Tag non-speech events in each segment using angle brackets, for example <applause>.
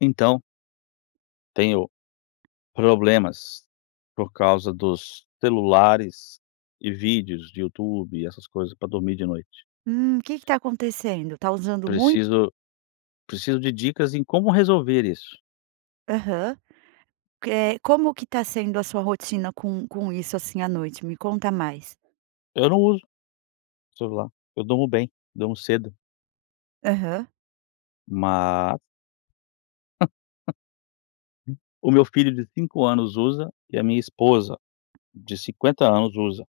Então tenho problemas por causa dos celulares e vídeos de Youtube, essas coisas, pra dormir de noite. Hum. Que que tá acontecendo, tá usando muito? Preciso preciso de dicas em como resolver isso. Aham. Que é como que tá sendo a sua rotina com com isso assim, à noite? Me conta mais. Eu não uso celular, eu durmo bem, durmo cedo. Aham. Mas <laughs> o meu filho de 5 anos usa e a minha esposa de 50 anos usa.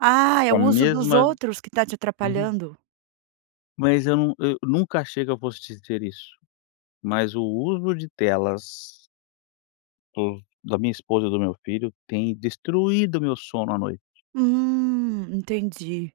Ah, é Com o a uso dos mesma outros que tá te Ain atrapalhando. Mas eu num eu nunca achei que eu fosse te dizer isso, mas o uso de telas do da minha esposa e do meu filho, tem destruído meu sono à noite. Hum, entendi,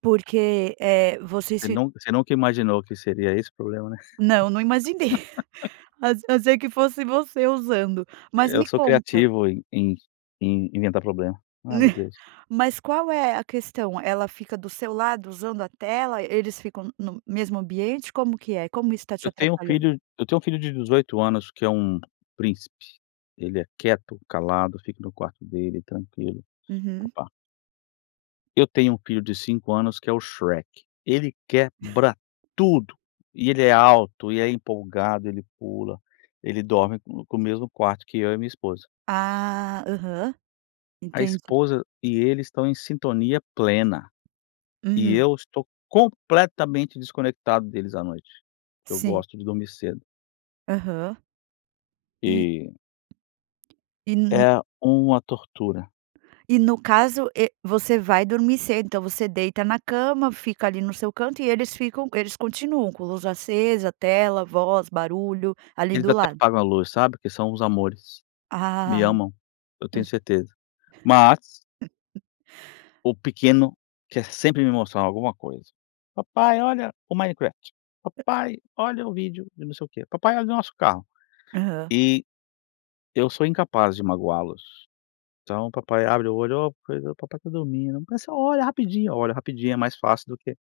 porque, eh, vocês Você fi nun você nunca imaginou que seria esse o problema, né? Não, não imaginei <laughs> <chuckles> ach achei que fosse você usando, mas Eu me sou conta criativo em em em inventar problema. Ai, Né. meu Deus. Mas qual é a questão? Ela fica do seu lado usando a tela? Eles ficam no no mesmo ambiente? Como que é? Como isso tá te Eu tenho um atrapalhando? filho eu tenho um filho de 18 anos que é um príncipe. Ele é quieto, calado, fica no quarto dele tranquilo. Pa Uhum. pa Eu tenho um filho de 5 anos que é o Shrek. Ele <chuckles> quebra tudo, e ele é alto, e é empolgado, ele pula, ele dorme com com o mesmo quarto que eu e minha esposa. Ah, aham, A entendi. esposa e ele estão em sintonia plena. E Uhum. eu estou completamente desconectado deles à noite, porque eu Sim. gosto de dormir cedo. Aham. E E E n n É uma tortura. E no caso e você vai dormir cedo, então você deita na cama fica ali no seu canto e eles ficam eles continuam com luz acesa, tela, voz, barulho, ali Eles do até lado? apagam a luz, sabe. Porque são uns amores, me Ah amam, eu tenho <unintelligible> certeza. Mas <laughs> o pequeno quer sempre me mostrar alguma coisa. "Papai olha o Minecraft, papai olha o vídeo de não sei o quê, papai olha o nosso carro". Aham. E eu sou incapaz de magoá-los. Então o papai abre o olho, "oh, pois, o papai está dormindo", "mas só olha rapidinho", eu olho rapidinho é mais fácil do que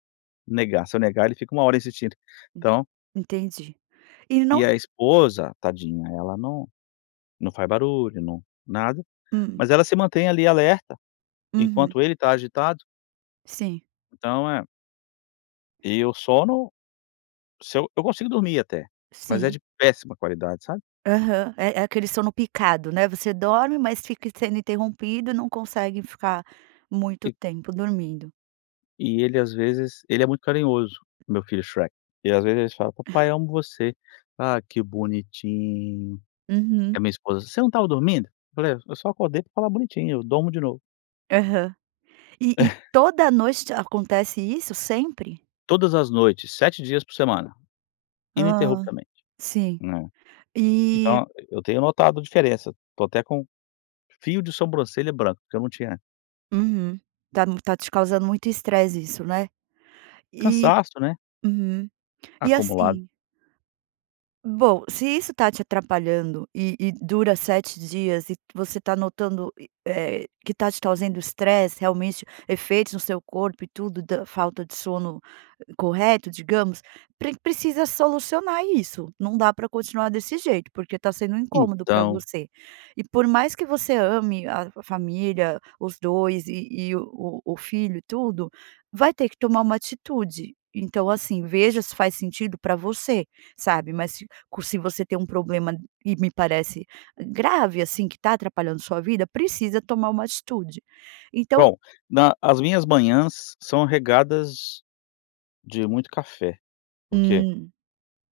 negar, se eu negar ele fica uma hora insistindo, Hum, então entendi, e ele não e a esposa, tadinha, ela não não faz barulho, não, nada, Hum. mas ela se mantém ali alerta, Uhum. enquanto ele está agitado. Sim. Então, eh e o sono, se eu eu consigo dormir até, mas é Sim. de péssima qualidade, sabe? Aham, é é aquele sono picado, né? Você dorme mas fica sendo interrompido e não consegue ficar muito E tempo dormindo. E ele às vezes ele é muito carinhoso, o meu filho, Shrek, e às vezes ele fala: "Papai, amo você". "Ah, que bonitinho". E Uhum. a minha esposa: "Você não estava dormindo?" Eu falei: "É, eu só acordei pra falar 'bonitinho', eu durmo de novo". Aham. E e <laughs> toda noite acontece isso, sempre? Todas as noites, 7 dias por semana, Hã, ininterruptamente. sim, É. e Então, e eu tenho notado diferença, tô até com fio de sobrancelha branca, que eu não tinha. Uhum, tá m tá te causando muito estresse isso, né? E Cansaço, né. uhum, e Acumulado. assim Bom, se isso tá te atrapalhando, e e dura 7 dias, e você tá notando, e eh, que tá te trazendo estresse, realmente, efeitos no seu corpo e tudo, da falta de sono correto, digamos, pre precisa solucionar isso, não dá pra continuar desse jeito, porque tá sendo um incômodo pra Então. você. E por mais que você ame a f família, os 2, e e o o filho e tudo, vai ter que tomar uma atitude. Então, assim, veja se faz sentido pra você, sabe, mas se co se você tem um problema e me parece grave, assim, que tá atrapalhando sua vida, precisa tomar uma atitude, então Bom, na as minhas manhãs são regadas de muito café, porque Hum,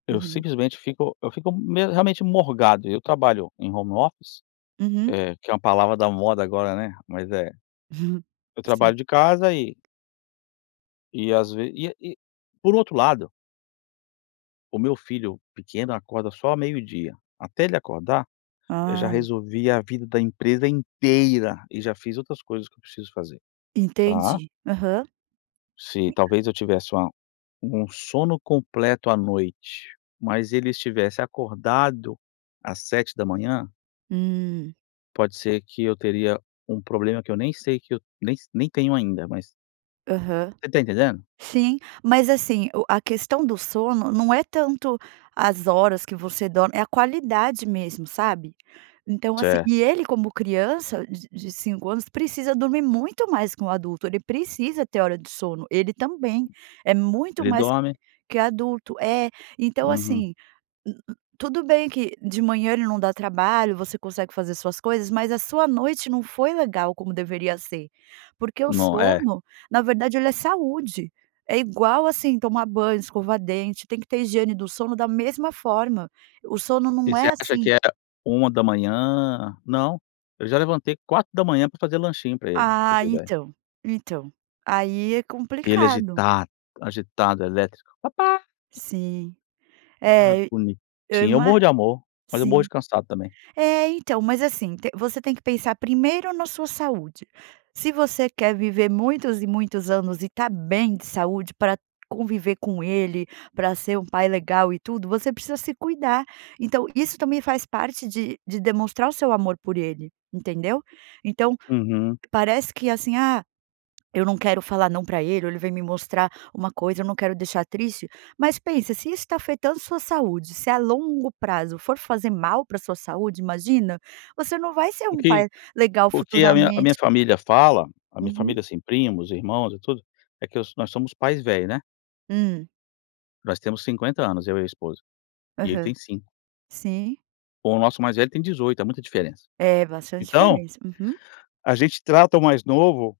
eu uhum. simplesmente fico eu fico me realmente morgado. Eu trabalho em home office, Uhum. eh, que é uma palavra da moda agora, né, mas é, Hum, eu sim. trabalho de casa e e às ve e e por outro lado o meu filho pequeno acorda só ao meio-dia. Até ele acordar, eu já Ah. resolvi a vida da empresa inteira e já fiz outras coisas que eu preciso fazer, tá? Entendi, aham. Se talvez eu tivesse uma um sono completo à noite, mas ele estivesse acordado às 7:00 Hum. pode ser que eu teria um problema que eu nem sei, que eu nem s nem tenho ainda, mas Aham. Você tá entendendo? Sim, mas, assim, o a questão do sono não é tanto as horas que você dorme, é a qualidade mesmo, sabe? Então, assim Certo. e ele como criança de de 5 anos precisa dormir muito mais que um adulto, ele precisa ter hora de sono, ele também, é muito Ele mais dorme que adulto. É, então, Uhum. assim, n n tudo bem que de manhã ele não dá trabalho, você consegue fazer suas coisas, mas a sua noite não foi legal como deveria ser, porque o No é. sono, na verdade, ele é saúde, é igual, assim, tomar banho, escovar dente, tem que ter higiene do sono da mesma forma, o sono E não você é acha que assim era 1:00? Não, eu já levantei 4:00 pra fazer lanchinho pra ele, pra você Ah, ter ideia. então, então, aí é Ele é complicado. agitado, agitado, elétrico, papai. Sim. Ai É, eu bonitinho, eu ima morro de amor, mas eu morro de sim. cansado também. É, então, mas assim, t você tem que pensar primeiro na sua saúde, se você quer viver muitos e muitos anos e estar bem de saúde pra conviver com ele, pra ser um pai legal e tudo, você precisa se cuidar. Então isso também faz parte de de demonstrar o seu amor por ele, entendeu? Então, Uhum. parece que, assim, "ah, eu não quero falar 'não' pra ele, ou ele vem me mostrar uma coisa, eu não quero deixar triste", mas pensa se isso tá afetando a sua saúde, se a longo prazo for fazer mal pra sua saúde, imagina, você não vai ser O um que pai legal o que a minha a minha futuramente. família fala, a minha Uhum. família, assim, primos, irmãos e tudo, é que os nós somos pais velhos, né. Hum. Nós temos 50 anos eu e a esposa e ele tem Aham. 5. Sim. Bom o nosso mais velho tem 18. Há muita diferença. É bastante Então feliz. Uhum. a gente trata o mais novo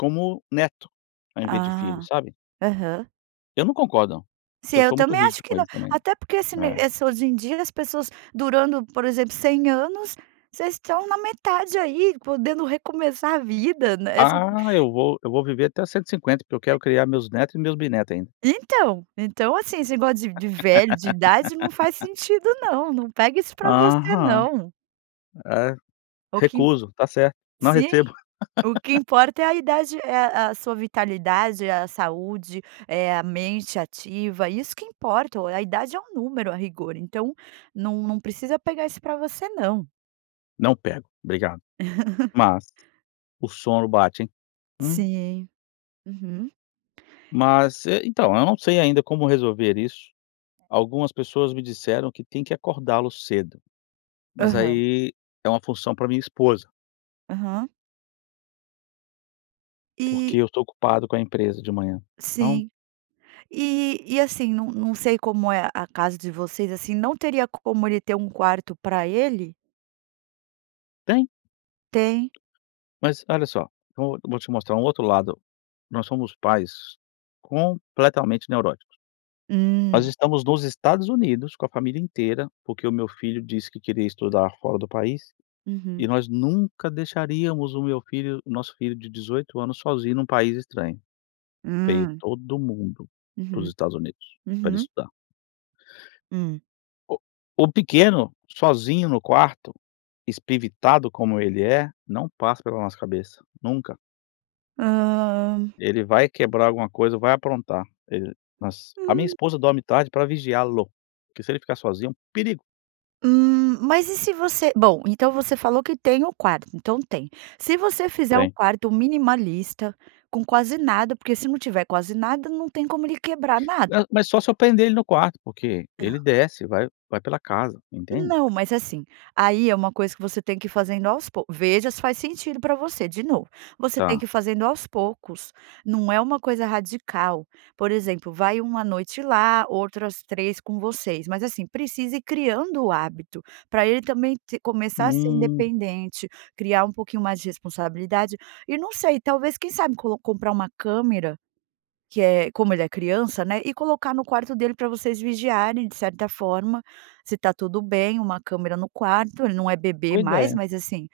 como neto ao invés de filho, Ah! sabe? Aham. Eu não concordo não, Sim, eu eu sou muito também acho rígido que com não, eles também, até porque esse me né. esse hoje em dia as pessoas durando, por exemplo, 100 anos. Vocês estão na metade aí, podendo recomeçar a vida, né, esse Ah, eu vou eu vou viver até 150 porque eu quero criar meus netos e meus bisnetos ainda. Então, então assim, esse negócio de <laughs> de velho, de idade, não faz sentido não. Não pega isso pra você Aham. não. É. O que Recuso. Tá certo, não Sim. recebo. O que <laughs> importa é a idade, é a a sua vitalidade, é a saúde, é a mente ativa, isso que importa o a idade é um número a rigor, então, num num precisa pegar isso pra você não. Não pego, obrigado. <laughs> Mas o sono bate. Hum. Sim. Uhum. Mas é, então, eu não sei ainda como resolver isso, algumas pessoas me disseram que tem que acordá-lo cedo, mas Aham. aí é uma função pra minha esposa. Aham. Porque E eu estou ocupado com a empresa de manhã. Então. Sim. E e assim, não não sei como é a casa de vocês, assim, não teria como ele ter um quarto pra ele? Tem. Tem? Mas, olha só, vou vou te mostrar um outro lado. Nós somos pais completamente neuróticos. Nós Hum. estamos nos Estados Unidos, com a família inteira, porque o meu filho disse que queria estudar fora do país, e Uhum. nós nunca deixaríamos o meu filho o nosso filho de 18 anos sozinho num país estranho. Veio Hum. todo mundo para os Uhum, Estados Unidos, pra ele uhum. estudar. Hum. O o pequeno, sozinho no quarto, espevitado como ele é, não passa pela nossa cabeça, nunca. Hã. Ele vai quebrar alguma coisa, vai aprontar. Ele mas a minha Hum. esposa dorme tarde pra vigiá-lo, porque se ele ficar sozinho é um perigo. Hum, mas e se você bom, então você falou que tem o quarto, então tem. Se você fizer um Tem. quarto minimalista com quase nada, porque se não tiver quase nada não tem como ele quebrar nada. Ma mas só se eu prender ele no quarto, porque Não. ele desce, vai vai pela casa entende? Não, mas assim, aí é uma coisa que você tem que ir fazendo aos poucos, veja se faz sentido pra você, de novo, você tem que Tá. ir fazendo aos poucos, não é uma coisa radical. Por exemplo, vai uma noite lá, outra as 3 com vocês, mas assim, precisa ir criando o hábito, pra ele também t começar a ser Hum. independente criar um pouquinho mais de responsabilidade, e não sei, talvez quem sabe colo comprar uma câmera, que é como ele é criança, né, e colocar no quarto dele pra vocês vigiarem de certa forma, se está tudo bem, uma câmera no quarto, ele não é bebê Boa mais, ideia. mas assim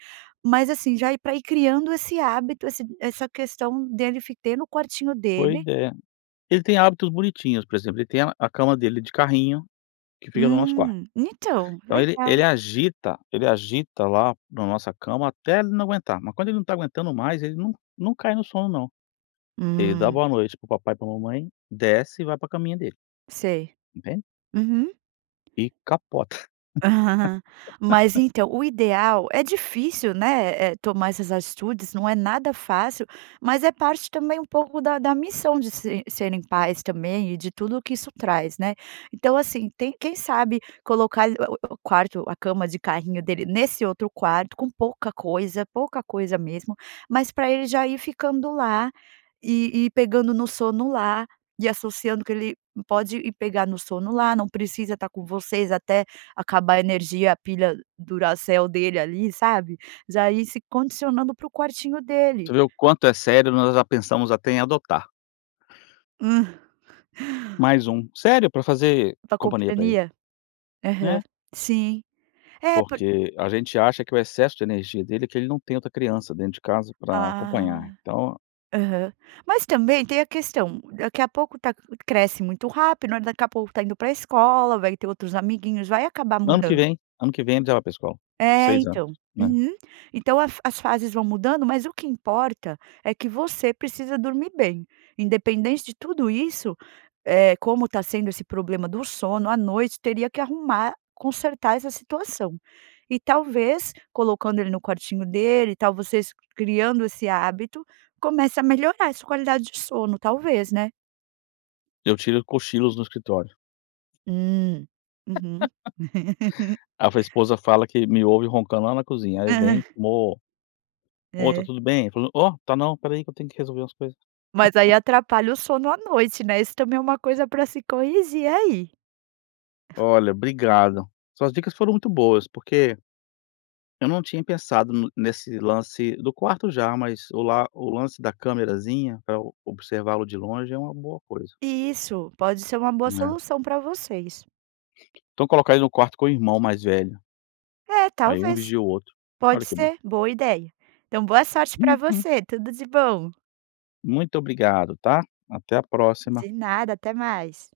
mas, assim, já ir pra ir criando esse hábito esse essa questão dele fi ter no quartinho Boa dele. ideia. Ele tem hábitos bonitinhos, por exemplo, ele tem a a cama dele de carrinho, que fica no nosso quarto. Hum, então, Então ele ele legal. agita ele agita lá na nossa cama até ele não aguentar, mas quando ele não tá aguentando mais ele não-não cai no sono não. Ele dá Hum. boa noite para o papai e pra mamãe desce, e vai pra caminha dele. Sei, Entende? uhum. E capota. <laughs> Mas <laughs> então, o ideal, é difícil, né, eh, tomar essas atitudes não é nada fácil, mas é parte também um pouco da da missão de se de serem pais também, e de tudo o que isso traz, né, então, assim, tem quem sabe colocar o o o quarto, a cama de carrinho dele nesse outro quarto com pouca coisa, pouca coisa mesmo, mas pra ele já ir ficando lá e e pegando no sono lá, e associando que ele pode ir pegar no sono lá, não precisa estar com vocês até acabar a energia, a pilha duracel dele ali, sabe? Já ir se condicionando pro quartinho dele. Você vê o quanto é sério, nós já pensamos até em adotar. Hum. Mais um, sério, pra fazer Pra companhia pra ele. companhia? Uhum, Né. sim. É por Porque a gente acha que o excesso de energia dele, é porque ele não tem outra criança dentro de casa pra acompanhar. Ah, Então aham, mas também tem a questão, daqui a pouco tá cresce muito rápido, olha daqui a pouco tá indo pra escola, vai ter outros amiguinhos, vai acabar Ano que mudando. vem, ano que vem ele já vai para a escola, É 6 anos, então, né? uhum. Então a fa as fases vão mudando, mas o que importa é que você precisa dormir bem, independente de tudo isso, eh, como tá sendo esse problema do sono, à noite teria que arrumar, consertar essa situação. E talvez, colocando ele no quartinho dele e tal, vocês criando esse hábito, começa a melhorar essa qualidade de sono, talvez, né? Eu tiro cochilos no escritório. Hum, uhum. <laughs> <laughs> A f a esposa fala que me ouve roncando lá na cozinha, aí Aham. vem, "Mô, mô, está É. tudo bem?" "Ô, tá, não, espera aí que eu tenho que resolver umas coisas". Mas aí <laughs> atrapalha o sono à noite, né, isso também é uma coisa pra se corrigir aí. Olha obrigado. Suas dicas foram muito boas, porque eu não tinha pensado n nesse lance, do quarto já, mas o lá o lance da camerazinha pra eu observá-lo de longe é uma boa coisa. Isso! Pode ser uma boa Né? solução pra vocês. Então colocar ele no quarto com o irmão mais velho. É, Aí um talvez. vigia o outro. Pode Olha que bom. ser, boa ideia. Então, boa sorte pra Uhum. você, tudo de bom. Muito obrigado, tá? Até a próxima. De nada, até mais.